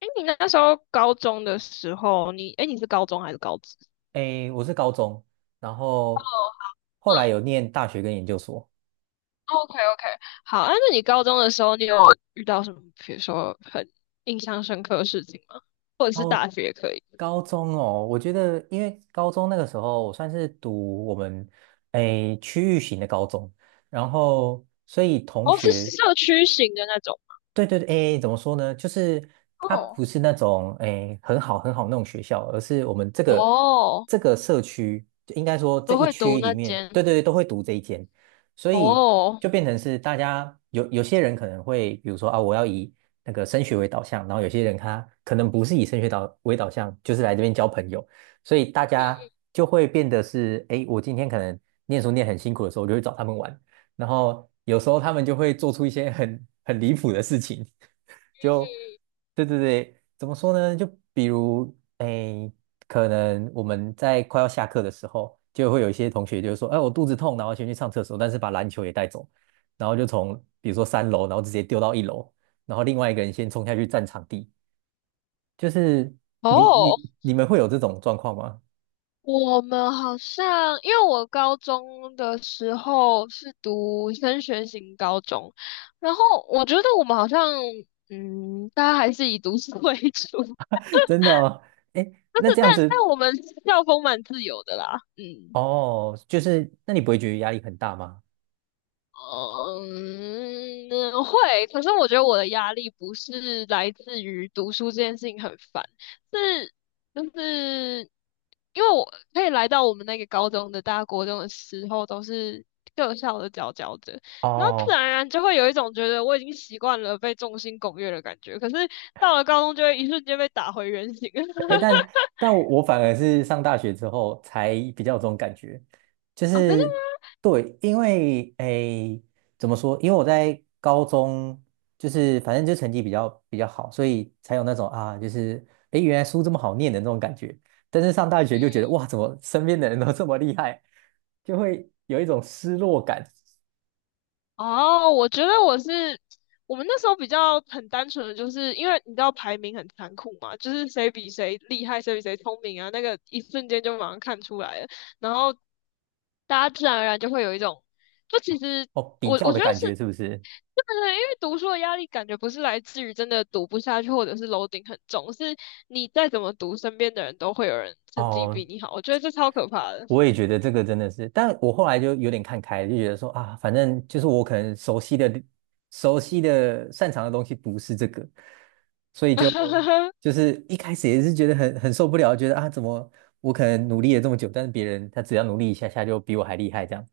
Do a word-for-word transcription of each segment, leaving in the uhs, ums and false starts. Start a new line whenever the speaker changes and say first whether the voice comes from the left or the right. left: 哎，你那时候高中的时候，你哎你是高中还是高职
right: 诶，我是高中，然后后来有念大学跟研究所。
left: ？OK OK，好，啊，那你高中的时候，你有遇到什么，比如说很印象深刻的事情吗？或者是
right: 高
left: 大学也可以？
right: 高中哦，我觉得因为高中那个时候我算是读我们诶区域型的高中，然后所以同
left: 哦，是
right: 学
left: 社区型的那种。
right: 对对对，诶，怎么说呢？就是它
left: 哦
right: 不是那种诶很好很好那种学校，而是我们这个
left: 哦，
right: 这个社区，就应该说这
left: 都
right: 一
left: 会读
right: 区里
left: 那
right: 面，
left: 间。
right: 对对对，都会读这一间，所以
left: 哦，
right: 就变成是大家有有些人可能会，比如说啊，我要以那个升学为导向，然后有些人他可能不是以升学导为导向，就是来这边交朋友，所以大
left: 嗯
right: 家
left: 嗯
right: 就会变得是，诶，我今天可能念书念很辛苦的时候，我就会找他们玩。然后有时候他们就会做出一些很很离谱的事情，就
left: 嗯
right: 对对对，怎么说呢？就比如诶，可能我们在快要下课的时候，就会有一些同学就说："哎，我肚子痛，然后先去上厕所，但是把篮球也带走，然后就从比如说三楼，然后直接丢到一楼，然后另外一个人先冲下去占场地。"就是
left: 嗯，
right: 你
left: 哦，
right: 你你们会有这种状况吗？
left: 我们好像，因为我高中的时候是读升学型高中，然后我觉得我们好像，嗯，大家还是以读书 为主，
right: 真的哦，哎，
left: 但
right: 那
left: 是
right: 这样
left: 但
right: 子
left: 但我们校风蛮自由的啦，嗯。
right: 哦，就是那你不会觉得压力很大吗？
left: 嗯，会。可是我觉得我的压力不是来自于读书这件事情很烦，是就是因为我可以来到我们那个高中的大国中的时候，都是各校的佼佼者，然后自然
right: 哦，
left: 而然就会有一种觉得我已经习惯了被众星拱月的感觉。可是到了高中，就会一瞬间被打回原形。
right: 哎，但 但我反而是上大学之后才比较有这种感觉，就
left: 啊！真的
right: 是对，因为哎，怎么说？因为我在高中就是反正就成绩比较比较好，所以才有那种啊，就是哎，原来书这么好念的那种感觉。但是上大学就觉得哇，怎么身边的人都这么厉害，就会有一种失落感
left: 哦，我觉得我是我们那时候比较很单纯的，就是因为你知道排名很残酷嘛，就是谁比谁厉害，谁比谁聪明啊，那个一瞬间就马上看出来了，然后大家自然而然就会有一种，就其实
right: 哦，比
left: 我
right: 较
left: 我
right: 的
left: 觉得
right: 感
left: 是。
right: 觉是不是？
left: 对对对，因为读书的压力感觉不是来自于真的读不下去，或者是楼顶很重，是你再怎么读，身边的人都会有人成绩
right: 哦，
left: 比你好，我觉得这超可怕的。
right: 我也觉得这个真的是，但我后来就有点看开了，就觉得说啊，反正就是我可能熟悉的、熟悉的、擅长的东西不是这个，所以就 就是一开始也是觉得很很受不了，觉得啊，怎么我可能努力了这么久，但是别人他只要努力一下下就比我还厉害这样，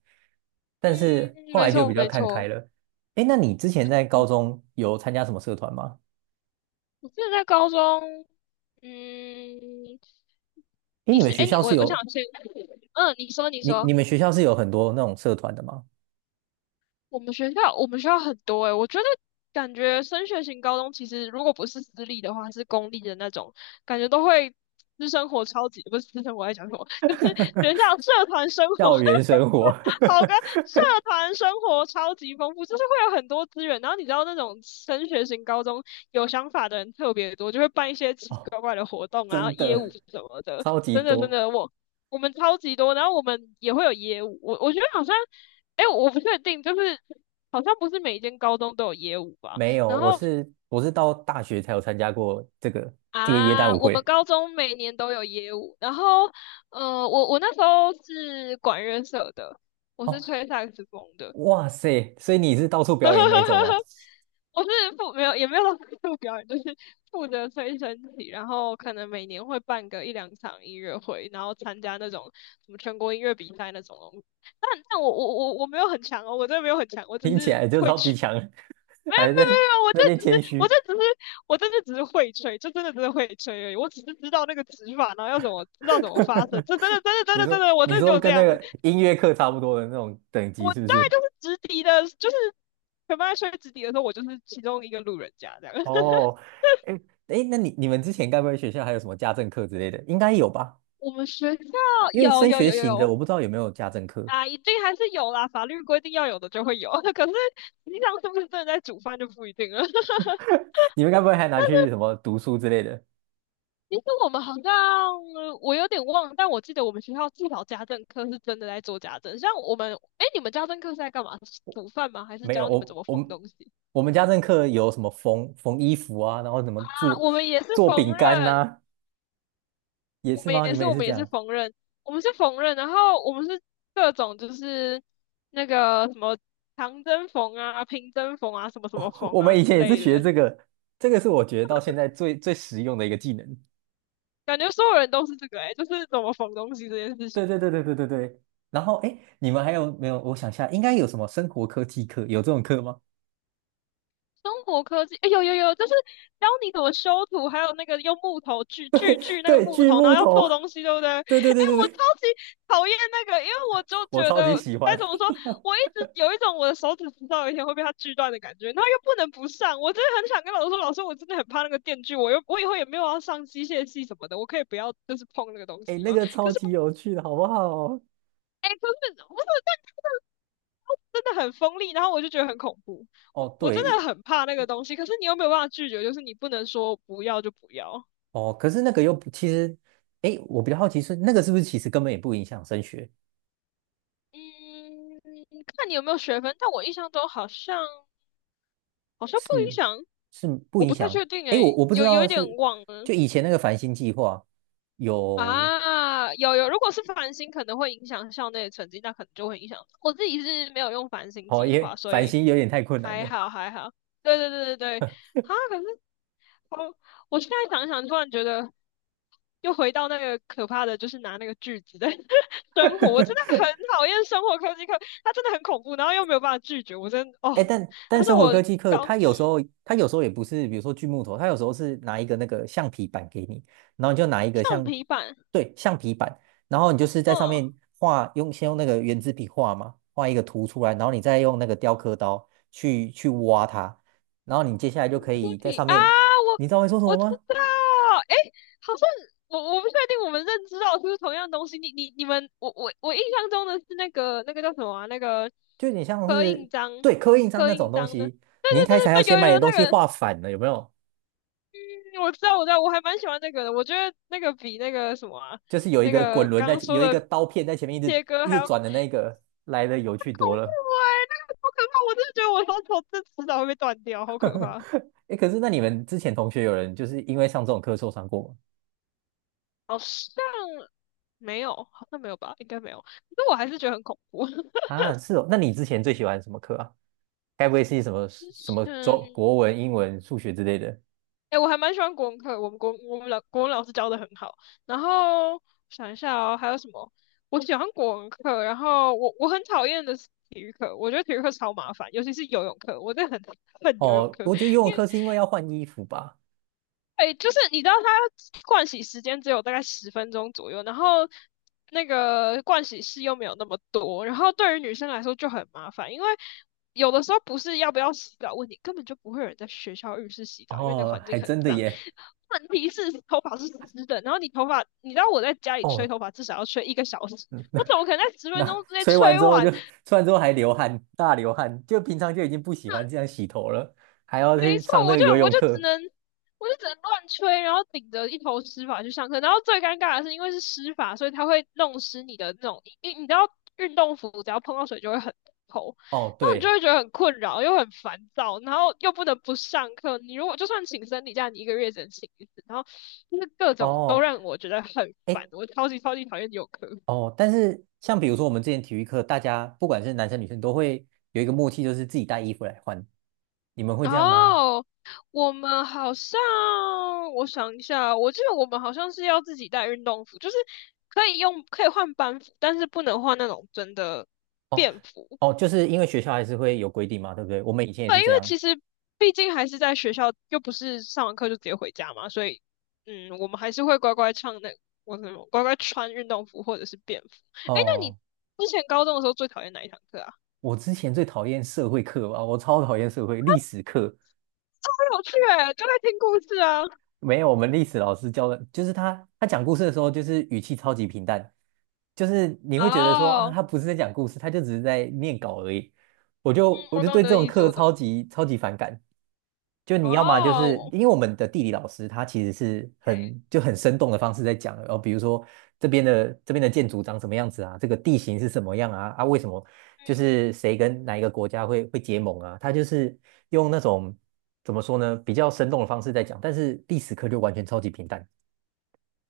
left: 嗯，
right: 但是后
left: 没
right: 来就
left: 错
right: 比较
left: 没
right: 看
left: 错，
right: 开了。哎，那你之前在高中有参加什么社团吗？
left: 我记得在高中。嗯，
right: 哎，
left: 你
right: 你们
left: 是
right: 学
left: 哎，你
right: 校
left: 我
right: 是
left: 我想
right: 有
left: 先，嗯，你说你
right: 你
left: 说，
right: 你们学校是有很多那种社团的吗？
left: 我们学校我们学校很多哎，我觉得感觉升学型高中其实如果不是私立的话，是公立的那种，感觉都会私生活超级不是私生活在讲什么，就是学校社团生活
right: 校园生活。
left: 好跟，社 团生活超级丰富，就是会有很多资源。然后你知道那种升学型高中有想法的人特别多，就会办一些奇奇
right: 哦
left: 怪怪的活动啊，
right: 真
left: 业务
right: 的，
left: 什么的。
right: 超级
left: 真的真
right: 多。
left: 的，我我们超级多，然后我们也会有业务。我我觉得好像，哎，我不确定，就是好像不是每一间高中都有业务吧。
right: 没有，
left: 然
right: 我
left: 后
right: 是我是到大学才有参加过这个这个耶诞
left: 啊，
right: 舞
left: 我们
right: 会。
left: 高中每年都有业务。然后呃，我我那时候是管乐社的，我
right: 哦，
left: 是吹萨克斯风的。
right: 哇塞！所以你是到处表演那一种吗？
left: 我是负没有也没有到负责表演，就是负责吹身体，然后可能每年会办个一两场音乐会，然后参加那种什么全国音乐比赛那种东西。但但我我我我没有很强哦，我真的没有很强，我只
right: 听起
left: 是
right: 来就
left: 会
right: 超级
left: 吹。
right: 强，
left: 没有
right: 还
left: 没有
right: 在
left: 没有，我这
right: 那边
left: 只是
right: 谦
left: 我
right: 虚。
left: 这只是我真的只是会吹，就真的真的会吹而已。我只是知道那个指法，然后要怎么知道怎么发声，这真的真的真
right: 你
left: 的真
right: 说
left: 的，我
right: 你
left: 真的
right: 说
left: 就这
right: 跟那
left: 样。
right: 个音乐课差不多的那种等级
left: 我
right: 是
left: 大
right: 不
left: 概
right: 是？
left: 就是直笛的，就是全班在吹直笛的时候，我就是其中一个路人甲这样。
right: 哦，哎哎，那你你们之前该不会学校还有什么家政课之类的？应该有吧？
left: 我们学校
right: 因为
left: 有
right: 升
left: 有
right: 学
left: 有有
right: 型的，
left: 有
right: 我不知道有没有家政课。
left: 啊，一定还是有啦，法律规定要有的就会有，可是平常是不是真的在煮饭就不一定了。
right: 你们该不会还拿去 什么读书之类的？
left: 其实我们好像我有点忘了但我记得我们学校至少家政课是真的在做家政。像我们，哎，你们家政课是在干嘛？煮饭吗？还是
right: 没有，
left: 教你们怎
right: 我
left: 么
right: 我
left: 缝
right: 们
left: 东西
right: 我们家政课有什么缝缝衣服啊，然后怎么
left: 啊？
right: 做
left: 我们也是
right: 做
left: 缝
right: 饼干
left: 纫，
right: 呐、也
left: 我
right: 是
left: 们
right: 吗？
left: 也
right: 你们
left: 是，
right: 也
left: 我
right: 是
left: 们
right: 这
left: 也是
right: 样？
left: 缝纫，我们是缝纫，然后我们是各种就是那个什么长针缝啊、平针缝啊、什么什么缝
right: 我
left: 啊
right: 们以
left: 之
right: 前也是
left: 类
right: 学
left: 的，
right: 这个，这个是我觉得到现在最最实用的一个技能。
left: 感觉所有人都是这个哎、欸就是怎么缝东西这件事情。
right: 对对对对对对对。然后哎，诶你们还有没有？我想一下，应该有什么生活科技课？有这种课吗？
left: 中国科技，哎、有有有，就是教你怎么修图，还有那个用木头锯锯锯那个
right: 对，
left: 木
right: 锯
left: 头，然
right: 木
left: 后要
right: 头。
left: 做东西，对不对？哎、
right: 对对对对
left: 我超
right: 对，
left: 级讨厌那个，因为我就
right: 我
left: 觉
right: 超级
left: 得
right: 喜欢。
left: 该怎么说，我一直有一种我的手指迟早有一天会被它锯断的感觉，然后又不能不上，我真的很想跟老师说，老师，我真的很怕那个电锯，我又我以后也没有要上机械系什么的，我可以不要就是碰那个东
right: 哎，
left: 西
right: 那
left: 吗？
right: 个
left: 可
right: 超
left: 是
right: 级
left: 不，
right: 有趣的，好不好？
left: 哎、可是不是，但真的很锋利，然后我就觉得很恐怖，我
right: 哦，
left: 我真
right: 对，
left: 的很怕那个东西，可是你又没有办法拒绝，就是你不能说不要就不要。
right: 哦，可是那个又不，其实，哎，我比较好奇是那个是不是其实根本也不影响升学，
left: 嗯，看你有没有学分，但我印象中好像好像不影
right: 是
left: 响，
right: 是不
left: 我
right: 影
left: 不太确
right: 响？
left: 定
right: 哎，我
left: 诶，
right: 我不知
left: 有有一
right: 道
left: 点
right: 是
left: 忘了。
right: 就以前那个繁星计划有，
left: 啊，有有，如果是繁星可能会影响校内的成绩，那可能就会影响。我自己是没有用繁星
right: 哦，
left: 计划，
right: 也
left: 所
right: 繁
left: 以
right: 星有点太困难
left: 还
right: 了，
left: 好还好。对对对对对，啊，可是 哦，我现在想想，突然觉得又回到那个可怕的，就是拿那个锯子的 生活。我真的 很讨厌生活科技课，它真的很恐怖，然后又没有办法拒绝。我真
right: 哎，
left: 哦，
right: 但
left: 他
right: 但
left: 说
right: 生活
left: 我
right: 科技课，
left: 搞
right: 它有时
left: 嗯
right: 候它有时候也不是，比如说锯木头，它有时候是拿一个那个橡皮板给你，然后你就拿一个
left: 橡
right: 像，
left: 皮板，
right: 对，橡皮板，然后你就是在上
left: 嗯，
right: 面画，用先用那个圆珠笔画嘛，画一个图出来，然后你再用那个雕刻刀去去挖它，然后你接下来就可
left: 铅
right: 以在
left: 笔
right: 上
left: 啊，
right: 面，
left: 我
right: 你知道会说什
left: 我
right: 么
left: 知
right: 吗？
left: 道，诶，好像我我不确定我们认知到是不是同样东西。你你你们，我我我印象中的是那个那个叫什么啊？那个
right: 就有点像
left: 刻印
right: 是
left: 章，
right: 对刻印章
left: 刻
right: 那种
left: 印
right: 东
left: 章的。
right: 西，
left: 对
right: 你一
left: 对
right: 开始还要
left: 对对对，
right: 先
left: 有
right: 把你
left: 有
right: 的
left: 有
right: 东西
left: 那个。
right: 画反了，有没有？
left: 嗯，我知道，我知道，我还蛮喜欢那个的。我觉得那个比那个什么啊
right: 就是有一
left: 那
right: 个滚
left: 个
right: 轮
left: 刚
right: 在，
left: 刚说
right: 有一个
left: 的
right: 刀片在前面一直
left: 切割
right: 一
left: 还
right: 直
left: 要更恐
right: 转的那个，来的有
left: 怖
right: 趣多了。
left: 哎、那个好可怕！我真的觉得我双手这迟早会被断掉，好可怕。
right: 哎，可是那你们之前同学有人就是因为上这种课受伤过吗？
left: 好像没有，好像没有吧，应该没有。可是我还是觉得很恐怖。
right: 啊，是哦。那你之前最喜欢什么课啊？该不会是什么
left: 之
right: 什么中
left: 前
right: 国文、英文、数学之类的？
left: 哎、我还蛮喜欢国文课，我们国我们老国文老师教的很好。然后想一下哦，还有什么？我喜欢国文课，然后我我很讨厌的是体育课，我觉得体育课超麻烦，尤其是游泳课，我真的很 恨游泳
right: 哦，
left: 课，
right: 我觉得游泳
left: 因为
right: 课是因为要换衣服吧。
left: 哎，就是你知道它盥洗时间只有大概十分钟左右，然后那个盥洗室又没有那么多，然后对于女生来说就很麻烦，因为有的时候不是要不要洗澡问题，根本就不会有人在学校浴室洗澡，因为那个
right: 哦，
left: 环境
right: 还
left: 很
right: 真的
left: 脏。
right: 耶。
left: 问题是头发是湿的，然后你头发，你知道我在家里吹
right: 哦，
left: 头发至少要吹一个小时，
right: 嗯
left: 我怎么可能在十分
right: 那
left: 钟之 内
right: 吹完
left: 吹
right: 之后就
left: 完。
right: 吹完之后还流汗，大流汗，就平常就已经不喜欢这样洗头了，还要
left: 没
right: 去上
left: 错，
right: 那
left: 我
right: 个
left: 就
right: 游
left: 我
right: 泳
left: 就只
right: 课。
left: 能我就只能乱吹，然后顶着一头湿发去上课。然后最尴尬的是，因为是湿发，所以它会弄湿你的那种，你你知道运动服只要碰到水就会很透，
right: 哦，
left: 然后你就
right: 对，
left: 会觉得很困扰，又很烦躁，然后又不能不上课。你如果就算请生理假，你一个月只能请一次，然后就是各种都
right: 哦。
left: 让我觉得很烦，
right: 哎。
left: 我超级超级讨厌有课。
right: 哦，但是像比如说我们之前体育课，大家不管是男生女生都会有一个默契，就是自己带衣服来换。你们会这样吗？
left: 哦，我们好像，我想一下，我记得我们好像是要自己带运动服，就是可以用，可以换班服，但是不能换那种真的
right: 哦
left: 便服。
right: 哦，就是因为学校还是会有规定嘛，对不对？我们以前也是这
left: 那
right: 样。
left: 其实毕竟还是在学校，又不是上完课就直接回家嘛，所以，嗯，我们还是会乖乖唱那，我什么乖乖穿运动服或者是便服。哎，那你
right: 哦，
left: 之前高中的时候最讨厌哪一堂课啊？
right: 我之前最讨厌社会课吧，我超讨厌社会历史课。
left: 很有趣诶，就在听故事啊。
right: 没有，我们历史老师教的，就是他他讲故事的时候，就是语气超级平淡，就是你会觉得说啊，
left: 哦，
right: 他不是在讲故事，他就只是在念稿而已。我就我
left: 我
right: 就
left: 懂
right: 对
left: 你
right: 这
left: 的
right: 种
left: 意思，
right: 课
left: 我懂。
right: 超级超级反感。就你要么就是
left: 哦。
right: 因为我们的地理老师他其实是很就很生动的方式在讲，哦，比如说这边的这边的建筑长什么样子啊，这个地形是什么样啊，啊，为什么就是谁跟哪一个国家会会结盟啊，他就是用那种怎么说呢，比较生动的方式在讲，但是历史课就完全超级平淡。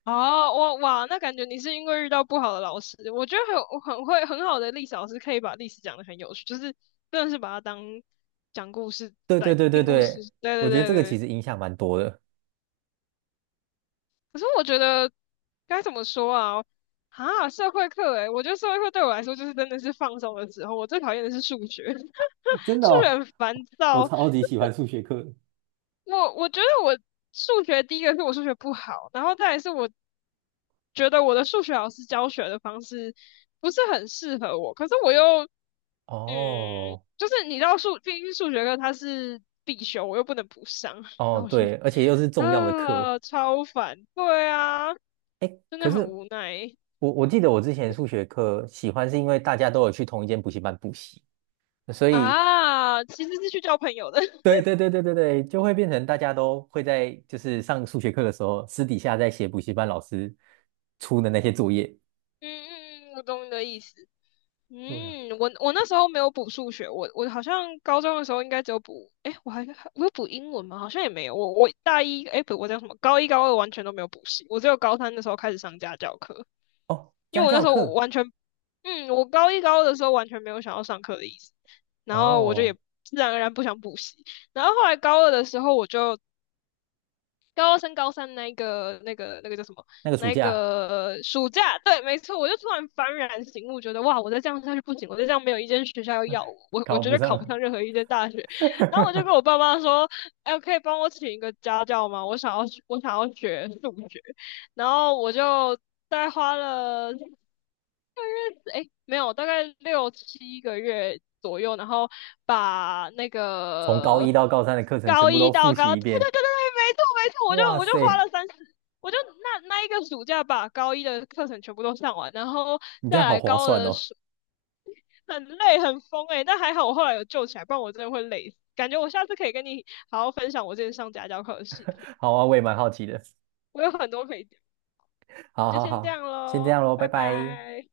left: 哦，哇哇，那感觉你是因为遇到不好的老师，我觉得很我很会很好的历史老师可以把历史讲的很有趣，就是真的是把它当讲故事
right: 对对
left: 来
right: 对对
left: 听故事。
right: 对，
left: 对
right: 我
left: 对
right: 觉得
left: 对
right: 这个其
left: 对。
right: 实影响蛮多的。
left: 可是我觉得该怎么说啊？啊，社会课诶，我觉得社会课对我来说就是真的是放松的时候，我最讨厌的是数学，
right: 真 的
left: 数学
right: 哦，
left: 很烦
right: 我
left: 躁。
right: 超级喜欢数学课的
left: 我我觉得我数学第一个是我数学不好，然后再来是我觉得我的数学老师教学的方式不是很适合我，可是我又嗯，
right: 哦
left: 就是你知道数，毕竟数学课它是必修，我又不能不上，然后
right: 哦，
left: 我就
right: 对，而且又是重要的课。
left: 啊超烦，对啊，
right: 哎，
left: 真
right: 可
left: 的很
right: 是
left: 无奈
right: 我我记得我之前数学课喜欢是因为大家都有去同一间补习班补习，所以
left: 啊，其实是去交朋友的，
right: 对对对对对对，就会变成大家都会在就是上数学课的时候，私底下在写补习班老师出的那些作业。
left: 嗯嗯嗯，我懂你的意思。
right: 对啊，
left: 嗯，我我那时候没有补数学，我我好像高中的时候应该只有补，哎，我还我有补英文吗？好像也没有，我我大一，哎，不，我叫什么？高一高二完全都没有补习，我只有高三的时候开始上家教课，
right: 哦，
left: 因
right: 家
left: 为我那
right: 教
left: 时候我
right: 课
left: 完全，嗯，我高一高二的时候完全没有想要上课的意思，然后我就也
right: 哦，
left: 自然而然不想补习，然后后来高二的时候我就高二升高三那个那个那个叫什么？
right: 那个暑
left: 那
right: 假
left: 个暑假，对，没错，我就突然幡然醒悟，觉得哇，我再这样下去不行，我再这样没有一间学校要要我，我我
right: 考
left: 绝
right: 不
left: 对
right: 上
left: 考不
right: 了，
left: 上任何一间大学。然后我就跟我爸妈说，哎，可以帮我请一个家教吗？我想要我想要学数学。然后我就大概花了。哎，没有，大概六七个月左右，然后把那
right: 从高
left: 个
right: 一到高三的课程全
left: 高
right: 部
left: 一
right: 都
left: 到
right: 复习
left: 高，
right: 一
left: 对对
right: 遍。
left: 对对对，没错没错，我就
right: 哇
left: 我就花
right: 塞，
left: 了三十，我就那那一个暑假把高一的课程全部都上完，然后
right: 你这
left: 再
right: 样好
left: 来
right: 划
left: 高二
right: 算
left: 的
right: 哦！
left: 暑，很累很疯哎、但还好我后来有救起来，不然我真的会累死。感觉我下次可以跟你好好分享我之前上家教课的事情，
right: 好啊，我也蛮好奇的。
left: 我有很多可以讲，你
right: 好
left: 就
right: 好
left: 先这
right: 好，
left: 样
right: 先这
left: 喽，
right: 样喽，拜
left: 拜
right: 拜。
left: 拜。